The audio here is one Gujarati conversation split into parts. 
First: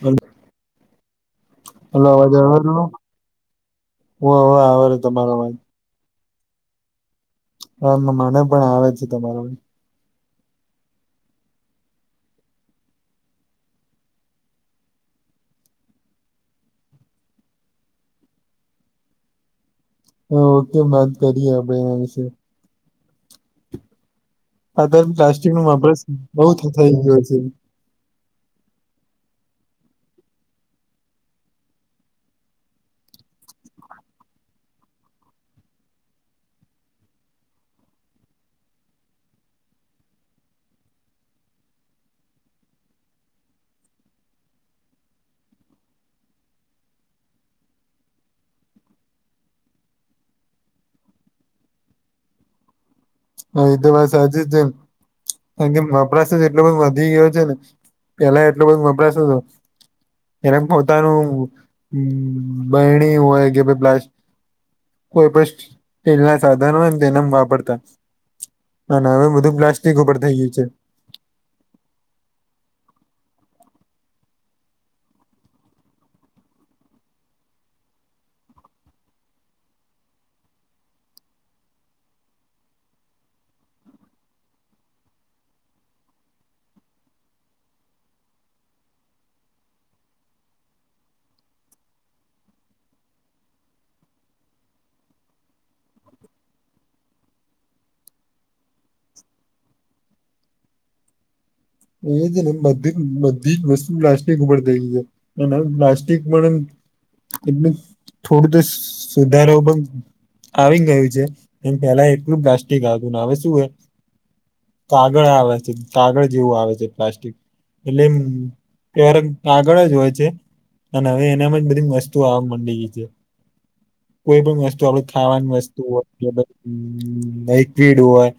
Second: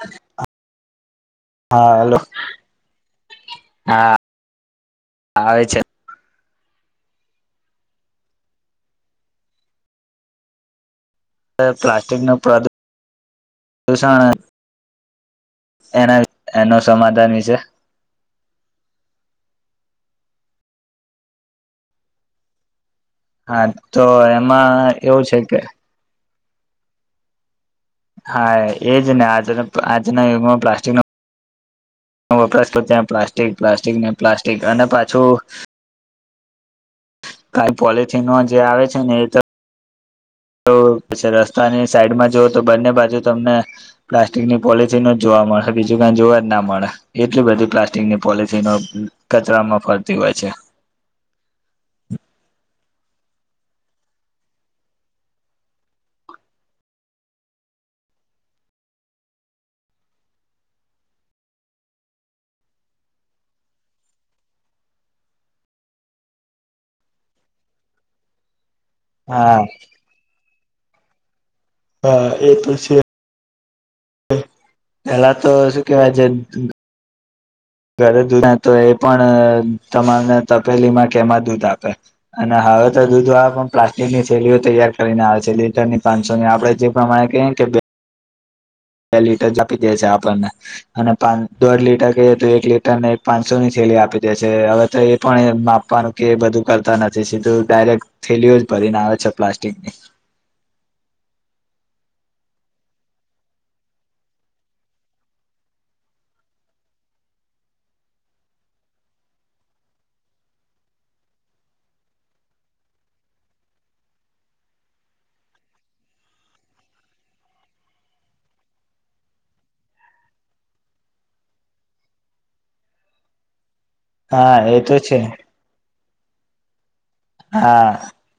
હલો હા હલો અવાજ હા [unintelligible] આવેર તમારામાં જ આવે છે હ મને પણ આવે છે, તમારો પ્લાસ્ટિક ના પ્ર પ્રદુષણ એના એનો સમાધાન વિશે [unintelligible] ઓકે વાત કરીએ આપણેે એના વિશે હા તો એમ અત્યારે પ્લાસ્ટિક નું વપરસ બઉ થઈ ગયો છે, હા, એજ ને આજ આજના યુગમાં પ્લાસ્ટિક ન હ વપરાશ તો ત્યાં પ્લાસ્ટિક પ્લાસ્ટિક ને પ્લાસ્ટિક અને પાછું કઈ પોલથીનમાં જે આવે છે ને એ તો તો પ રસ્તાની સાઈડમાં જોઓ તો બંને બાજુ તમને પ્લાસ્ટિકની પોલિસી ન જોવા, મળ બીજું કાઈ જોવા જ ના મળે એટલી બધી પ્લાસ્ટિકની પોલથનો કચરામાં ફરતી હોય છે. [unintelligible] હા એ તો વા સાજ જ છે, કારણ કે વપરાશ જ એટલો બધ વધી ગયો છે ને પેલા એટલો બ વપરાશ જ એનેમ પોતાનું બહેણી હોય કે ભાઈ પ્લાસ કોઈ પણ તેલ ના સાધન હોય, ને તેને વાપરતા ના ના હવે બધું હા પ્લાસ્ટિક ઉપર થઈ ગયું છે. હા એ તો છે, પેલા તો શું કેવાય છે, ઘરે દૂધ ના તો એ પણ તમામને તપેલી માં કેમાં દૂધ આપે અને હવે દૂધ વાળા પણ પ્લાસ્ટિકની થેલીઓ તૈયાર કરીને આવે છે લીટર ની પાંન સો ની આપણે જે પ્રમાણે કહીએ કે બે લીટર જ આપી દે છે આપણને અને પાન દોઢ લીટર કહીએ તો એક લીટર ને એક પાંનસો ની આપી દે છે હવે તો એ પણ માપવાનું કે એ બધું કરતા નથી સીધું ડાયરેક્ટ થેલી ઓ જ ભર ભરીને ને આવે છે પ્લાસ્ટિકની ધીરે ધીરે બધી બધી જ વસ્તુ પ્લાસ્ટિક ઉપર ગઈ એ અને પ્લાસ્ટિક પણ એટલે થોડું તો સુધારા પણ આવી ગયું છે એમ પેલા એકલૂ પ્લાસ્ટ્ટિક આવતું ને અવે શું હ કાગળ આવે છે કાગળ જેવું આવે. પ્લાસ્ટિક એટલે ક્યારે કાગળ જ હોય છે. ના ના હવે એનામાં બધી વસ્તુ આવા મડી છે. કોઈ હા પણ એ વસ્તુ તો આમ છે ખાવાની વસ્તુ હોય કે પછી હા લીકવીડ હોય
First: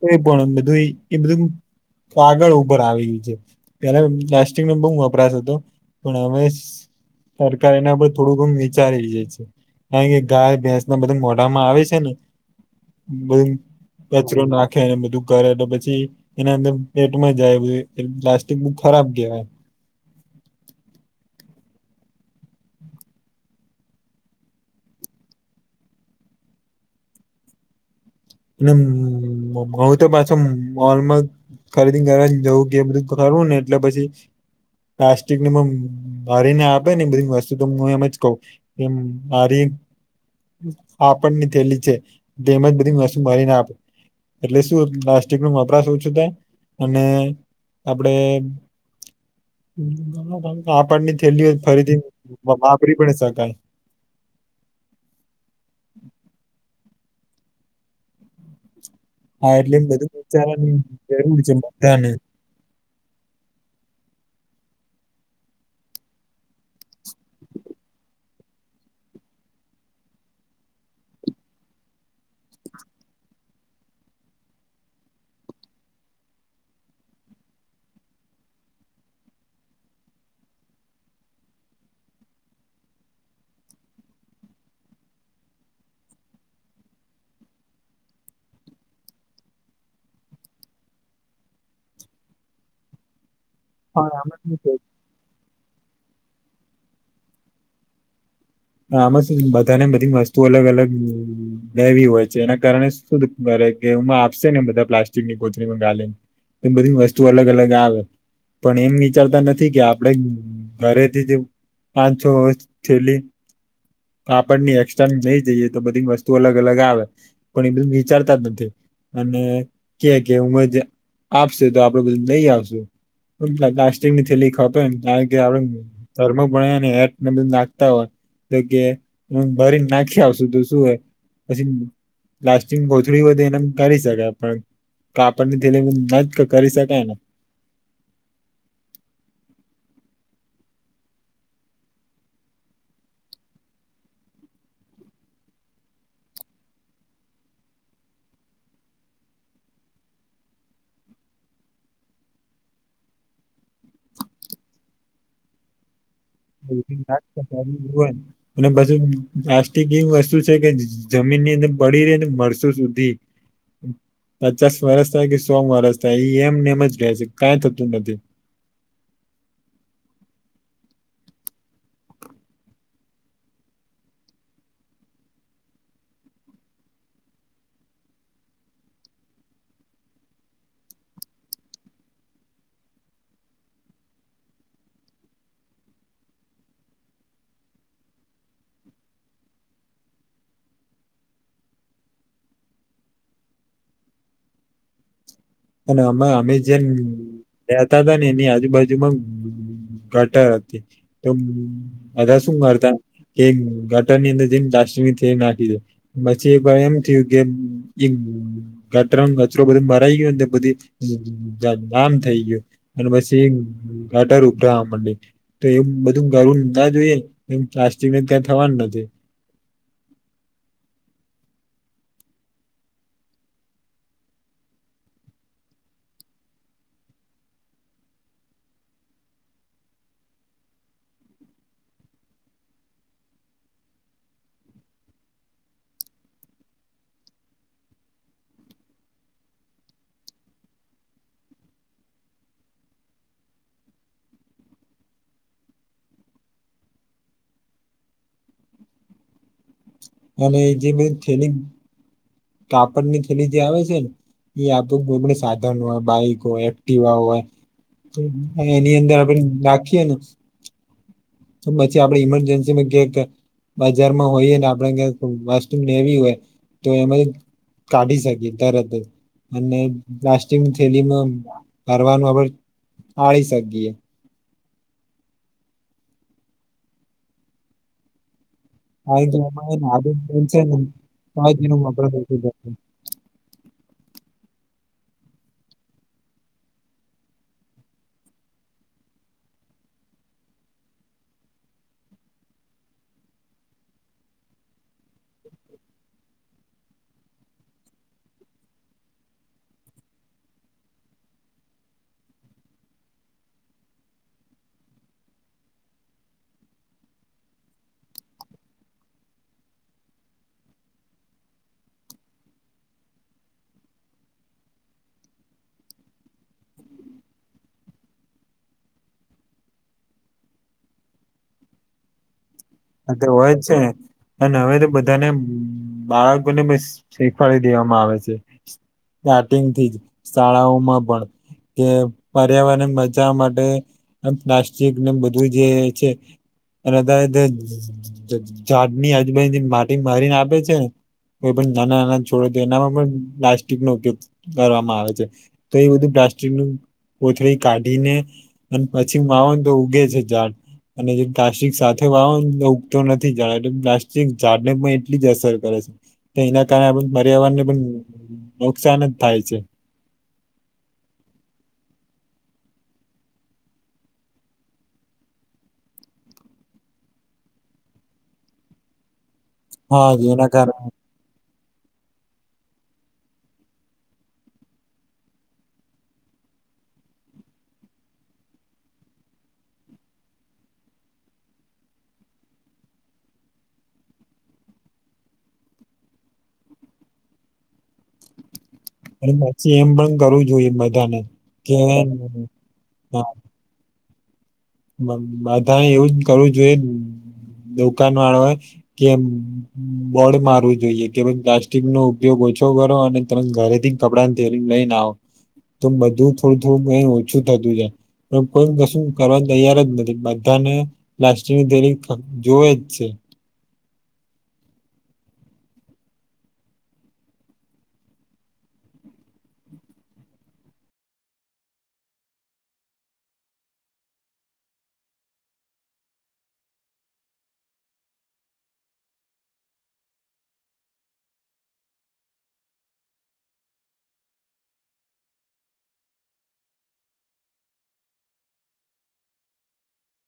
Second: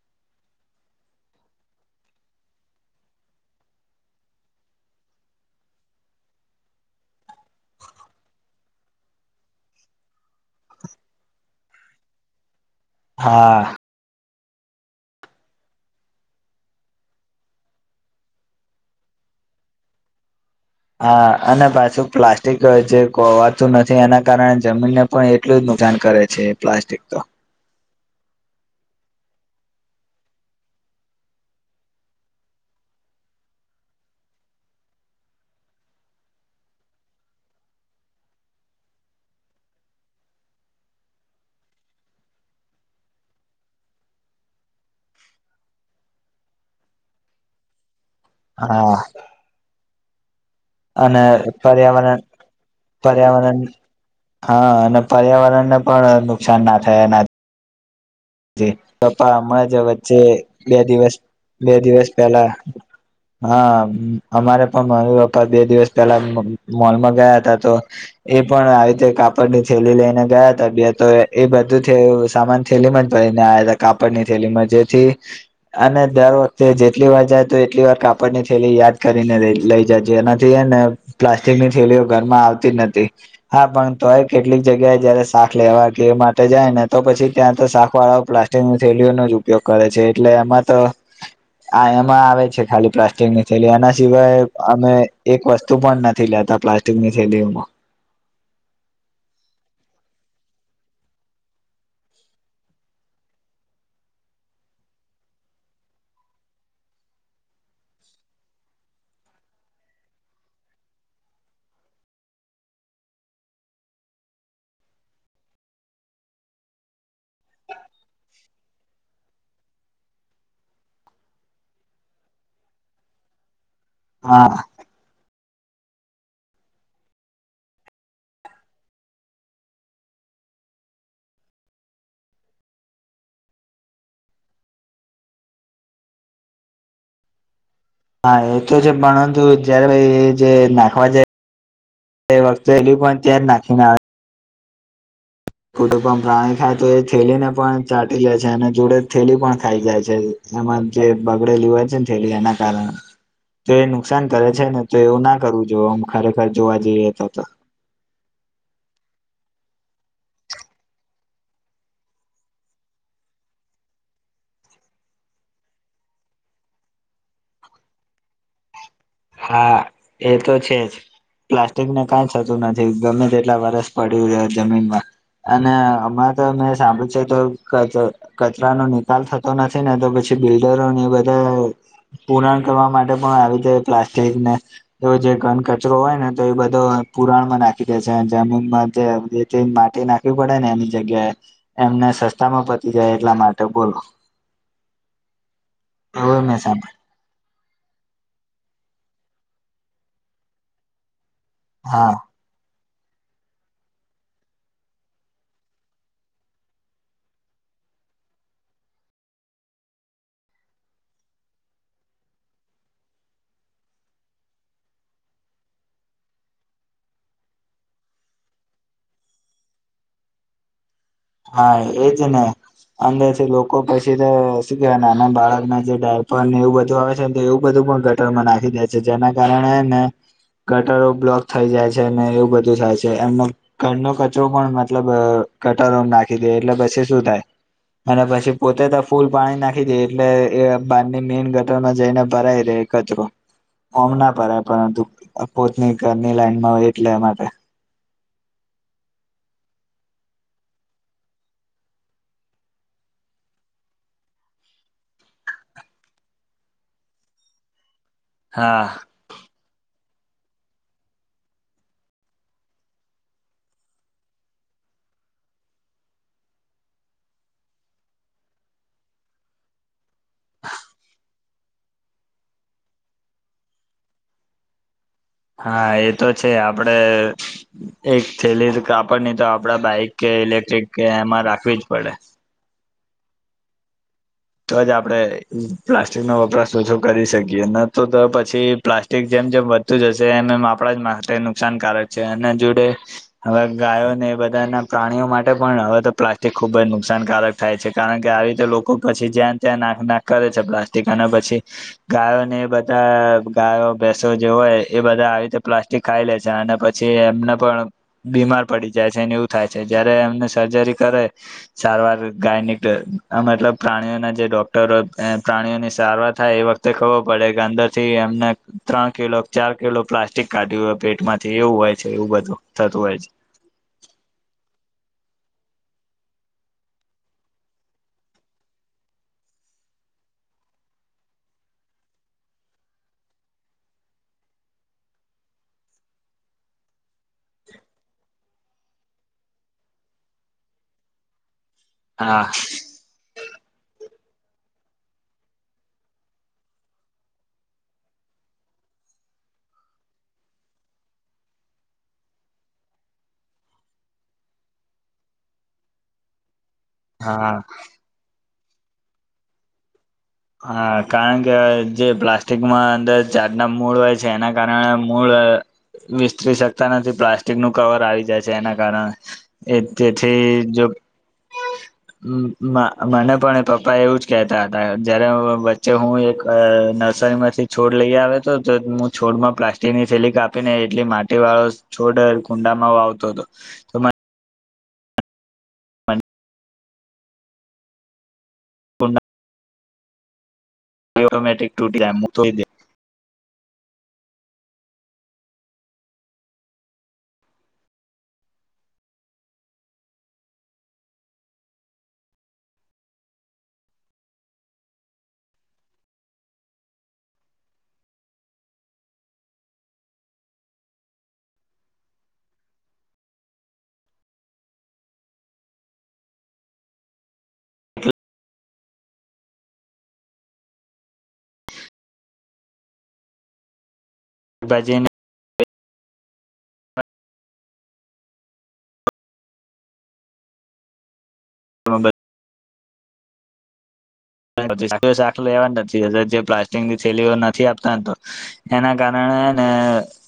કોઈ પણ એ બધું એ બધું કાગળ ઉપર આવી ગયું છે પેલા પ્લાસ્ટિક નો બો વપરાશ હતો પણ હવે સરકાર એના પર થોડુ ઘણું વિચારી રહી છે. કારણ કે ગાય, ભેંસ ને બધૂ મોઢામાં આવે છે ને બધ હા કચરો નાખેને બધું કરે તો પછી એના અંદર પેટમાં જાય પ્લાસ્ટિક બ ખરાબ કહેવાય. હા અને પાછું પ્લાસ્ટિક જે કોવાતું નથી એના કારણે જમીનને પણ એટલું જ નુકસાન કરે છે પ્લાસ્ટિક તો અને હઉ તો પાછો મોલને ખરીદીને ઘરે જવું કે બધું કરવું ને એટલે પછી પ્લાસ્ટિક ને બધું લાવી ને આપે ને બધી વસ્તુ તો હું એમ જ કહ એમ હારી કાપડ ની થેલી છે જેમ જ બધી ભરી ને આપ એટલે શું પ્લાસ્ટિક નો વપરાશ ઓછો થાય અને અપ એટલે કાપડ ની અને થેલીઓ જ ફરીથી પર્યાવરણ વાપરી પણ શકાય પર્યાવરણ હા અને પર્યાવરણ ને પણ નુકસાન ના થાય આના પપ્પા હા હમણાં જ એટલે એમ બધું વચ્ચે વિચારવાની બે દિવસ જરૂર છે બે દિવસ બધાને પહેલા હા અમારે પણ મમ્મી, પપ્પા બે દિવસ પેલા મોલમાં ગયા હતા તો એ પણ આવી રીતે કાપડ ની થેલી લઈને ગયા હતા બે તો એ બધું અ સામાન થેલીમાં જ લય ને આયા તા કાપડ ની થેલી માં જેથી અને દર વખતે જેટલી વાર જાય તો એટલી વાર કાપડ કાપડ ની થેલી યાદ કરીને લઈ જાય છે જેનાથી છે ને પ્લાસ્ટિક ની થેલીઓ ઘરમાં આવતી જ નથી. હા પણ તોય કેટલીક જગ્યાએ જયારે શાક લેવા એ માટે જાય ને તો પછી ત્યાં તો શાક વાડો પલાસ્ટિક ની થેલીઓનો જ ઉપયોગ કરે છે એટલે એમાં તો આ એમાં આવે છે ખાલી પ્લાસ્ટિક ની થેલી એના હા, સિવાય આમાં શું છે અમે એક વસ્તુ વસતું પણ નથી લેતા પ્લાસ્ટિકની થેલી ઓમાં આમાં શું બધાને બધી વસ્તુ અલગ અલગ લેવી હોય છે એના કારણે શું એમાં આપશે ને બધા પ્લાસ્ટિક ની કોથડી માં ગાલી એમ બધી વસ્તુ અલગ અલગ આવે. પણ એમ વિચારતા નથી કે આપડે ઘરેથી જ પાંચ, છ વર્ષ છેલ્લી કાપડની એક્સ્ટ્રા લય જઈએ તો બધી વસ્તુ અલગ અલગ આવે પણ એ બધું વિચારતા જ નથી. અને કે કે ઉમજ આવશે તો આપડે જાય લય આવશું [unintelligible] થેલી હા ખપે કારણ કે આપડે ધર્મ [unintelligible] નાખતા હોય. કે હમમ ભરીને નાખયા આવશું તો શું હોય પછી લાસ્ટિંગ કોથળી હોય તો એનેમ કાઢી શકાય પણ કાપડની થેલી ન જ કરી શકાય ને. હા એ તો છે પરંતુ જયારે એ જે નાખવા જાય એ વખતે થેલી પણ ત્યાં જ નાખીને આવે. [unintelligible] પ્રાણી ખાય તો એ થેલી ને પણ ચાટી જાય છે અને જોડે થેલી પણ ખાઈ જાય છે. એમાં જે બગડેલી હોય છે ને થેલી એના કારણે તે નુકસાન કરે છે, ને તેઓ ના કરવું જો [unintelligible] [unintelligible] અને બધું પ્લાસ્ટિક ની વસ શું છે કે જ જમીન ની અંદર પડી રેને વરસો સુધી પચાસ વરસ થાય કે સો વરસ થાય ઈ એમને એમ જ રહેે છે, કાઈ થતું નથી. હા, એ તો છે જ. પ્લાસ્ટિક ને કાઈ થતું નથી, ગમે તેટલા વરસ પડ્યું રહે જમીનમાં. અને હમણા તો મેં સાંભળ્યું છે [unintelligible] કે કચ કચરા નો નિકાલ થતો નથી ને તો પછી છી બિલ્ડરોને એ બધા પૂરાણ કરવા માટે પણ આવી જા પ્લાસ્ટિકને, એવું જે ઘન કચરો હોય ને તો એ બધો પુરાણમાં નાખી દે છે આ જમીનમાં. જેમ તે જે માટી નાખવી પડે ને એની જગ્યાએ, એમને સસ્તા માં પતી જાય એટલા માટે [unintelligible] અને અમે એવું અમે મેં જેમ સાંભળ્યું રહેતા તા ને એની આજુબાજુમાં ગટર હતી. તો હા બધા શું કરતા કે ગટર ની અંદર જેમ [unintelligible] પછી એ ભાઈ એમ થયું કે ગટરમાં કચરો બધો ભરાય ગયો ન તે બધી જ જ આમ થઈ ગયું, અને પછી ગટર ઉભરાવા મંડી. તો એવ બધું કરવું ના જોઈએ અને પ્લાસ્ટિક ને ત્યાં થવાન નથી. હા એજ ને. અંદર થી લોકો પછી તો શું કેવા નાના બાળક ના જે ડાયપર ને એવું બધું આવે છે તે એવું બધું પણ ગટરમાં નાખી દે છે. જેના કારણે હે ને ગટરો બ્લોક થઈ જાય છે, ને એવું બધું થાય છે. એમનો ઘરનો કચરો પણ મતલબ અહ ખ ટરો માં નાખી દે એટલે પછી શું થાય? અને પછી પોતે તો ફૂલ પાણી નાખી દે એટલે એ બારની મેન ગટરમાં જઈને ભરાઈ રે એ કચરો. ઓમ ના ભરાય પરંતુ અહ પોતની ઘરની લાઈન માં હોય એટલે એ માટે અને જે બી થેલી કાપડની થેલી જે આવે છે ને એ [unintelligible] સાધન હોય, બાઈક હોય, એક્ટિવા હોય અને હા એની અંદર આપણે રાખીએ ને તો બચે આપડે ઈમરજન્સીની કે કે બજારમાં હોઈએ ને આપણે કેક વસ્તુ લેવી હોય તો એમાંય કાઢી શકીએ તરત જ. અને પ્લાસ્ટિકની થેલીમાં [unintelligible] આળી શકીએ. હા એ તો છે. આપડે એક થેલી જ કારણ કે કાપડની તો આપડા એમાં આદત બાઈક કે બનશે ને ઈલેક્ટ્રિક કે એમાં તો એનો રાખવી જ પડે. વપરાશ ઓછો થશે તો જ આપડે પ્લાસ્ટિક નો વપરાશ ઓછો કરી શકીએ. ન તો ત પછી પ્લાસ્ટિક જે મ જેમ વધતું જશે એમ એમ આપણા જ માટે નુકસાનકારક છે. એના જોડે હવે ગાયોને બધાના પ્રાણીઓ માટે પણ હવે તો પ્લાસ્ટિક ખુબ જ નુકસાનકારક થાય છે. કારણ કે આવી રીતે લોકો પછી જ્યાં ત્યાં નાખ-નાખ કરે છે પ્લાસ્ટિક‌, અને પછી ગાયો ને એ બધા ગાયો બેસવા જવાય હોય એ બધા આવી રીતે પ્લાસ્ટિક ખાઈ લે છે, અને પછી એમને પણ બીમાર પડી જાય. પછી એને એવું થાય છે, જયારે એમને સર્જરી કરે, સારવાર ગાયની ત અહ મતલબ પ્રાણીઓના જે ડોક્ટરો એ પ્રાણીઓની સારવાર થાય, એ વખતે ખબર પડે કે અંદર થી એમને ત્રણ કિલો ક ચાર કિલો પ્લાસ્ટિક કાઢ્યું હોય પેટમાંથી એવું હોય છે, એવું બધું. [unintelligible] તો હોય જ છે ને, અને હવે તો બધાને બાળકોને બસ શીખવાડી દેવામાં આવે છે. સ્ટાર્ટિંગ થીજ શાળાઓમાં પણ. કે પર્યાવરણ બચાવવા માટે આ પ્લાસ્ટિક ને બધું જે છે અને [unintelligible] જ જ ઝાડની આજુબાજની માટી મારીને આપે છે ને એ પણ નાના-નાના હા છોડો તો એનામાં પણ પ્લાસ્ટિક નો ઉપયોગ કરવામાં આવે છે, તો એ બધું પ્લાસ્ટિક નું કોથળી કાઢીને અને પછી માવ તો ઉગે છે. ઝાડ. અને જે તશિક સાથે વાવો ઉગતો નથી. જાણે એટલે પ્લાસ્ટિક ઝાડ ને પણ એટલી જ અસર કરે છે. તો એના હા પર્યાવરણ ને પણ નુકસાન જ થાય છે. હા કારણ કે જે પ્લાસ્ટિકમાં અંદર ચાટના મૂળ હોય છે એના કારણે મૂળ વિસ્તરી શકતા નથી. પ્લાસ્ટિક નું કવર આવી જાય છે એના કારણે. એ હા તેથી એના જો કારણે મને પણ પપ્પા એવું જ કેહતા હતા. જયારે વચ્ચે હું એક નર્સરી માંથી છોડ લઈ આવેયો હતો. હું છોડમાં પ્લાસ્ટિકની ફેલી કાપીને એટલી માટી વાળો છોડ કુંડામાં વાવતો હતો. [unintelligible] કુંડા અને પછી એમ પણ કરવું જોઈએ બધાને ઓટોમેટિક કે તૂટી હા બધા એવું જ કરવું જોઈએ. દુકાન વાળો કે બોડ મારવું જોઈએ કે ભ પ્લાસ્ટિક નો ઉપયોગ ઓછો કરો અને તમે ઘરે થી કપડા ને ધેરીને લઈને આવો. તો બધું થોડું-થોડું ઓછું થતું જાય પણ કોઈ કશું કરવા તૈયાર જ નથી બધાને પ્લાસ્ટંગની દેરી જોવે જ છે. બજેને હા બસ. ખલો લેવા નથી જે પ્લાસ્ટિકની થેલીઓ નથી આપતા તો એના કારણે હ ના